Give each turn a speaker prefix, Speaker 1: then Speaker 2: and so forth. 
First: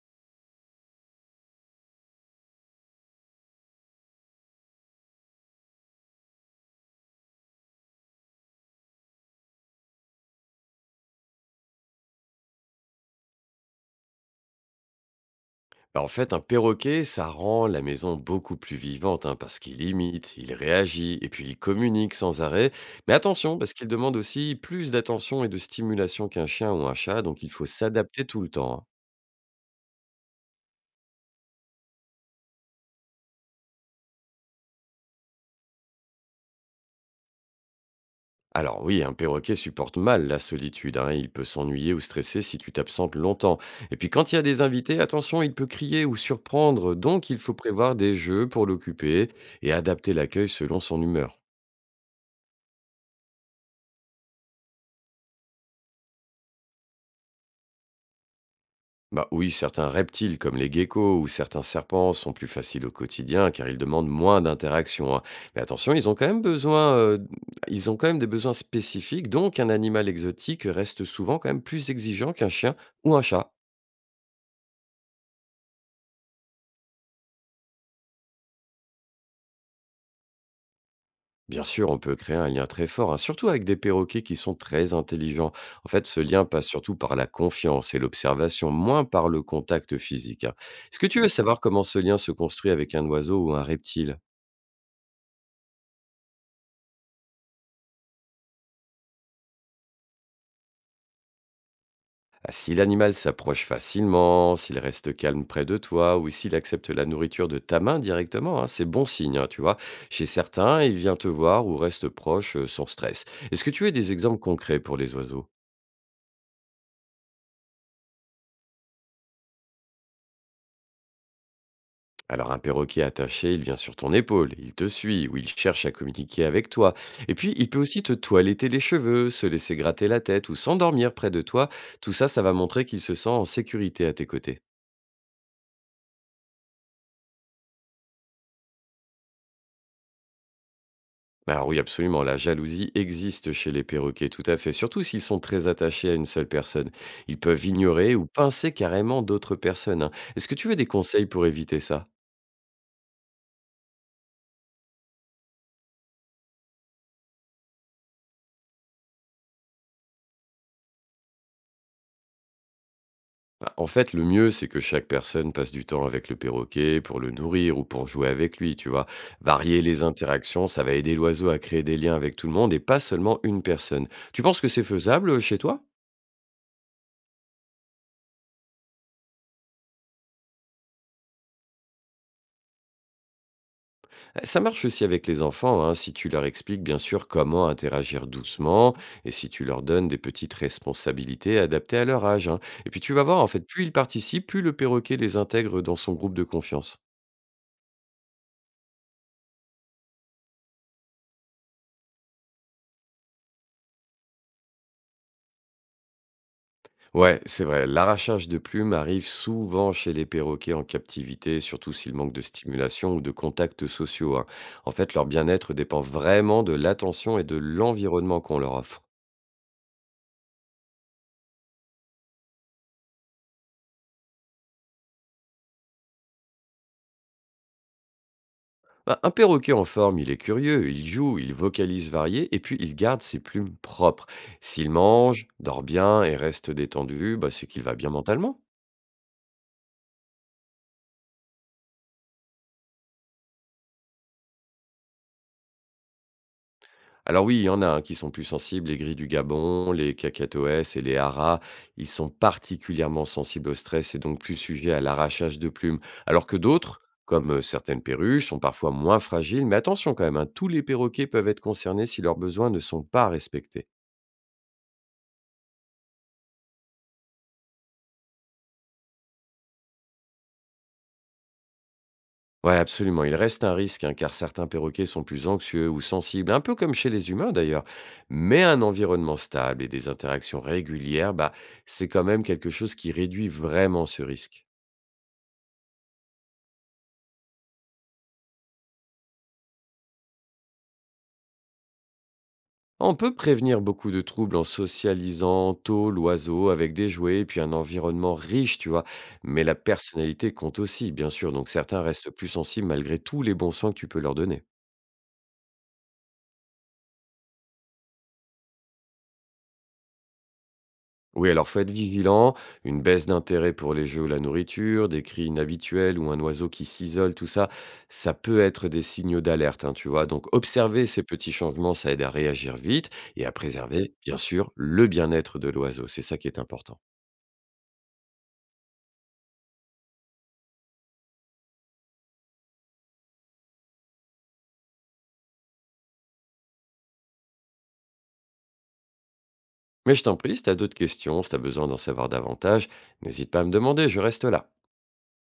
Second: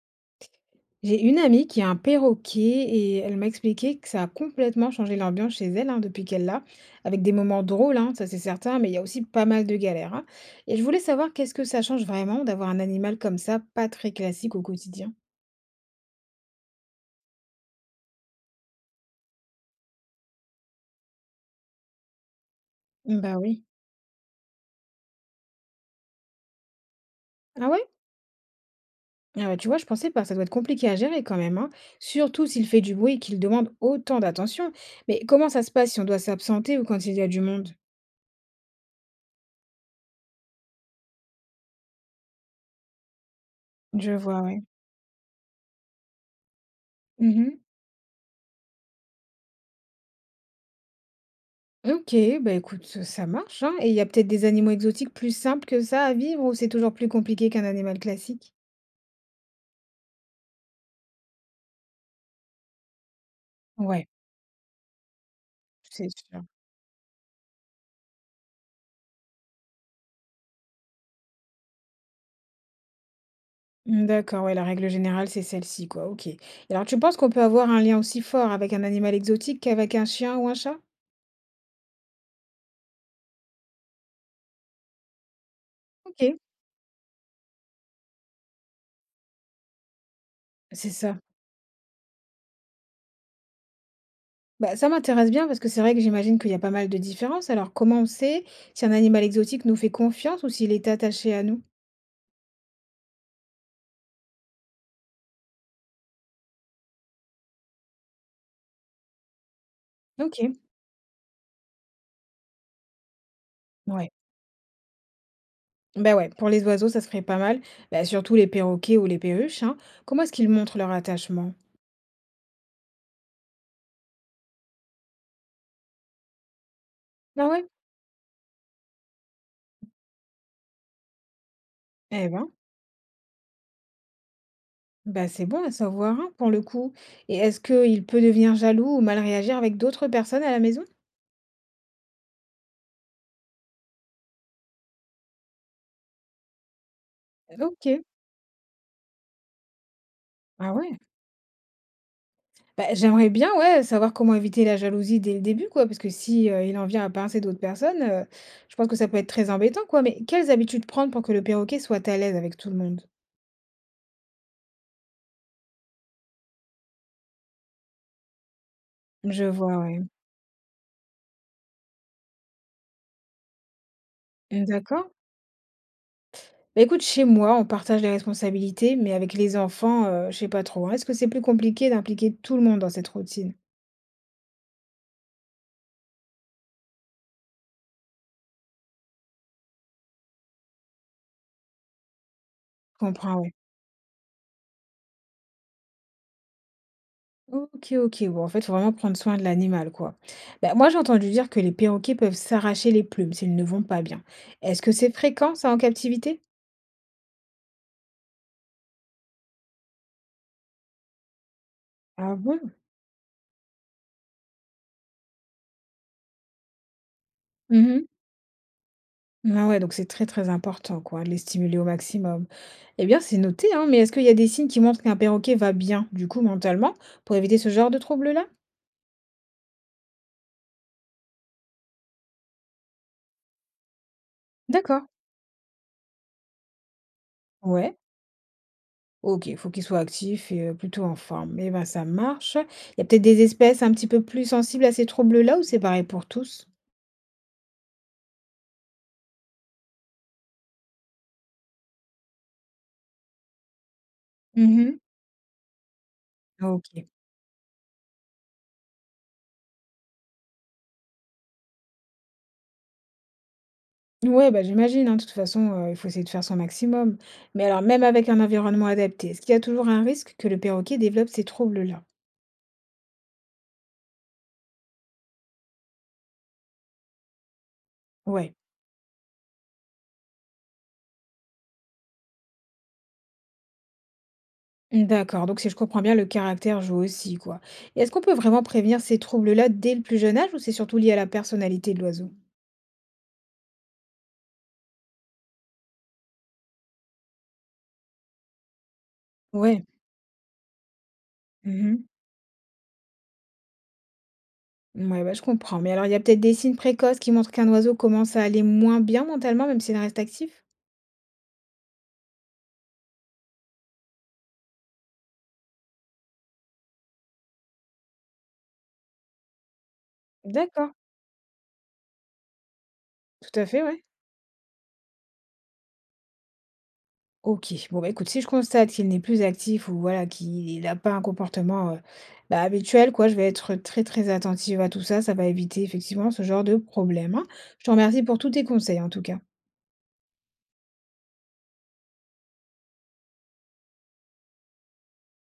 Speaker 1: J'ai une amie qui a un perroquet et elle m'a expliqué que ça a complètement changé l'ambiance chez elle hein, depuis qu'elle l'a, avec des moments drôles, hein, ça c'est certain, mais il y a aussi pas mal de galères, hein. Et je voulais savoir qu'est-ce que ça change vraiment d'avoir un animal comme ça, pas très classique au quotidien.
Speaker 2: Bah, en fait, un perroquet, ça rend la maison beaucoup plus vivante, hein, parce qu'il imite, il réagit et puis il communique sans arrêt. Mais
Speaker 1: Bah
Speaker 2: attention,
Speaker 1: oui.
Speaker 2: parce qu'il demande aussi plus d'attention et de stimulation qu'un chien ou un chat, donc il faut
Speaker 1: Ah ouais?
Speaker 2: s'adapter tout le temps, hein.
Speaker 1: Ah bah tu vois, je pensais pas, ça doit être compliqué à gérer quand même, hein, surtout s'il fait du bruit et qu'il demande autant d'attention. Mais comment ça se passe si on doit s'absenter ou quand il y a du monde?
Speaker 2: Alors oui, un perroquet supporte mal la solitude, hein, il peut s'ennuyer ou stresser si tu t'absentes longtemps. Et puis
Speaker 1: Je
Speaker 2: quand il y
Speaker 1: vois,
Speaker 2: a
Speaker 1: ouais.
Speaker 2: des invités, attention, il peut crier ou surprendre, donc il faut prévoir des jeux pour l'occuper et adapter l'accueil selon son humeur.
Speaker 1: OK, bah, écoute, ça marche, hein, et il y a peut-être des animaux exotiques plus simples que ça à vivre ou c'est toujours plus compliqué qu'un animal classique?
Speaker 2: Bah oui, certains reptiles comme les geckos ou certains serpents sont plus faciles au quotidien car ils
Speaker 1: Ouais,
Speaker 2: demandent moins d'interaction, hein. Mais attention,
Speaker 1: c'est sûr.
Speaker 2: ils ont quand même des besoins spécifiques, donc un animal exotique reste souvent quand même plus exigeant qu'un chien ou un chat.
Speaker 1: Mmh, d'accord, ouais, la règle générale, c'est celle-ci, quoi, OK. Et alors tu penses qu'on peut avoir un lien aussi fort avec un animal exotique qu'avec un chien ou un chat?
Speaker 2: Bien sûr, on peut créer un lien très fort, hein, surtout avec des perroquets qui sont très intelligents. En fait, ce
Speaker 1: OK,
Speaker 2: lien passe surtout par la confiance et l'observation, moins par le contact physique, hein.
Speaker 1: c'est
Speaker 2: Est-ce que
Speaker 1: ça.
Speaker 2: tu veux savoir comment ce lien se construit avec un oiseau ou un reptile?
Speaker 1: Bah, ça m'intéresse bien parce que c'est vrai que j'imagine qu'il y a pas mal de différences. Alors comment on sait si un animal exotique nous fait confiance ou s'il est attaché à nous?
Speaker 2: Ah, si l'animal s'approche facilement, s'il reste calme près de toi ou s'il accepte la nourriture de ta main directement, hein, c'est bon signe, hein, tu vois. Chez
Speaker 1: OK.
Speaker 2: certains, il vient te voir ou reste proche sans stress. Est-ce que tu as
Speaker 1: Ouais.
Speaker 2: des exemples concrets pour les oiseaux?
Speaker 1: Bah ouais, pour les oiseaux, ça serait pas mal. Bah, surtout les perroquets ou les perruches, hein. Comment est-ce qu'ils montrent leur attachement?
Speaker 2: Alors un perroquet attaché, il vient sur ton épaule, il te suit ou il cherche à communiquer avec toi. Et
Speaker 1: Ah
Speaker 2: puis,
Speaker 1: ouais?
Speaker 2: il peut aussi te toiletter les cheveux, se laisser gratter la tête ou s'endormir près de toi. Tout ça,
Speaker 1: Eh
Speaker 2: ça
Speaker 1: ben,
Speaker 2: va montrer qu'il se sent en sécurité à tes côtés.
Speaker 1: bah c'est bon à savoir, hein, pour le coup. Et est-ce qu'il peut devenir jaloux ou mal réagir avec d'autres personnes à la maison?
Speaker 2: Alors oui, absolument, la jalousie existe chez les perroquets, tout à fait, surtout s'ils sont très attachés à une seule personne. Ils peuvent
Speaker 1: OK.
Speaker 2: ignorer ou pincer carrément d'autres personnes, hein. Est-ce que tu
Speaker 1: Ah
Speaker 2: veux des
Speaker 1: ouais?
Speaker 2: conseils pour éviter ça?
Speaker 1: Bah, j'aimerais bien, ouais, savoir comment éviter la jalousie dès le début, quoi, parce que si il en vient à pincer d'autres personnes, je pense que ça peut être très embêtant, quoi. Mais quelles habitudes prendre pour que le perroquet soit à l'aise avec tout le monde?
Speaker 2: Bah, en fait, le mieux, c'est que chaque personne passe du temps avec le perroquet pour le nourrir ou pour jouer avec lui, tu vois.
Speaker 1: Je vois,
Speaker 2: Varier
Speaker 1: ouais.
Speaker 2: les interactions, ça va aider l'oiseau à créer des liens avec tout le monde et pas seulement une personne. Tu penses que c'est
Speaker 1: D'accord.
Speaker 2: faisable chez toi?
Speaker 1: Bah, écoute, chez moi, on partage les responsabilités, mais avec les enfants, je sais pas trop, hein. Est-ce que c'est plus compliqué d'impliquer tout le monde dans cette routine?
Speaker 2: Eh, ça marche aussi avec les enfants, hein, si tu leur expliques bien sûr comment interagir doucement et si tu leur donnes des petites responsabilités adaptées à leur âge, hein. Et
Speaker 1: Je
Speaker 2: puis tu vas
Speaker 1: comprends,
Speaker 2: voir, en
Speaker 1: ouais.
Speaker 2: fait, plus ils participent, plus le perroquet les intègre dans son groupe de confiance.
Speaker 1: OK, OK. Bon, en fait, faut vraiment prendre soin de l'animal, quoi. Bah, moi, j'ai entendu dire que les perroquets peuvent s'arracher les plumes s'ils ne vont pas bien. Est-ce que c'est fréquent, ça, en captivité?
Speaker 2: Ouais, c'est vrai, l'arrachage de plumes arrive souvent chez les perroquets en captivité, surtout s'ils manquent
Speaker 1: Ah
Speaker 2: de
Speaker 1: bon?
Speaker 2: stimulation ou de contacts sociaux, hein. En fait, leur bien-être dépend vraiment de l'attention et de
Speaker 1: Mhm.
Speaker 2: l'environnement qu'on leur offre.
Speaker 1: Ah ouais, donc c'est très, très important, quoi, de les stimuler au maximum. Eh bien, c'est noté, hein, mais est-ce qu'il y a des signes qui montrent qu'un perroquet va bien, du coup, mentalement, pour éviter ce genre de troubles là?
Speaker 2: Bah, un perroquet en forme, il est curieux, il joue, il vocalise varié et puis il garde ses plumes propres. S'il
Speaker 1: D'accord.
Speaker 2: mange, dort bien et reste détendu, bah, c'est qu'il va
Speaker 1: Ouais.
Speaker 2: bien mentalement.
Speaker 1: OK, il faut qu'il soit actif et plutôt en forme. Eh ben, ça marche. Il y a peut-être des espèces un petit peu plus sensibles à ces troubles-là ou c'est pareil pour tous?
Speaker 2: Alors oui, il y en a, hein, qui sont plus sensibles, les gris du Gabon, les cacatoès et les haras, ils sont particulièrement sensibles au stress et donc plus sujets
Speaker 1: Mmh.
Speaker 2: à l'arrachage de plumes, alors que d'autres,
Speaker 1: OK.
Speaker 2: comme certaines perruches, sont parfois moins fragiles, mais attention quand même, hein, tous les perroquets peuvent être concernés si leurs besoins ne sont pas respectés.
Speaker 1: Ouais, bah, j'imagine, hein, de toute façon, il faut essayer de faire son maximum. Mais alors même avec un environnement adapté, est-ce qu'il y a toujours un risque que le perroquet développe ces troubles-là?
Speaker 2: Ouais, absolument. Il reste un risque, hein, car certains perroquets sont plus anxieux ou sensibles, un peu comme chez les humains d'ailleurs.
Speaker 1: Ouais,
Speaker 2: Mais un environnement stable et des interactions régulières, bah, c'est quand même quelque chose qui réduit vraiment ce risque.
Speaker 1: d'accord, donc si je comprends bien, le caractère joue aussi, quoi. Et est-ce qu'on peut vraiment prévenir ces troubles-là dès le plus jeune âge ou c'est surtout lié à la personnalité de l'oiseau?
Speaker 2: On peut prévenir beaucoup de troubles en socialisant tôt l'oiseau avec des jouets et puis un environnement riche, tu vois. Mais la
Speaker 1: Ouais.
Speaker 2: personnalité compte aussi, bien sûr, donc
Speaker 1: Mmh.
Speaker 2: certains restent plus sensibles malgré tous les bons soins que tu peux leur donner.
Speaker 1: Ouais bah, je comprends. Mais alors, il y a peut-être des signes précoces qui montrent qu'un oiseau commence à aller moins bien mentalement, même s'il reste actif?
Speaker 2: Oui, alors faut être vigilant. Une baisse d'intérêt pour les jeux ou la nourriture, des cris inhabituels ou un oiseau qui s'isole, tout ça, ça peut être des signaux d'alerte, hein, tu vois. Donc,
Speaker 1: D'accord.
Speaker 2: observer ces petits changements, ça aide à réagir vite et à
Speaker 1: Tout à fait, ouais.
Speaker 2: préserver, bien sûr, le bien-être de l'oiseau. C'est ça qui est important.
Speaker 1: OK. Bon, bah, écoute, si je constate qu'il n'est plus actif ou voilà, qu'il n'a pas un comportement, bah, habituel, quoi, je vais être très, très attentive à tout ça. Ça va éviter effectivement ce genre de problème, hein. Je te remercie pour tous tes conseils, en tout cas.
Speaker 2: Mais je t'en prie, si tu as d'autres questions, si tu as besoin d'en savoir davantage, n'hésite pas à me demander, je reste là.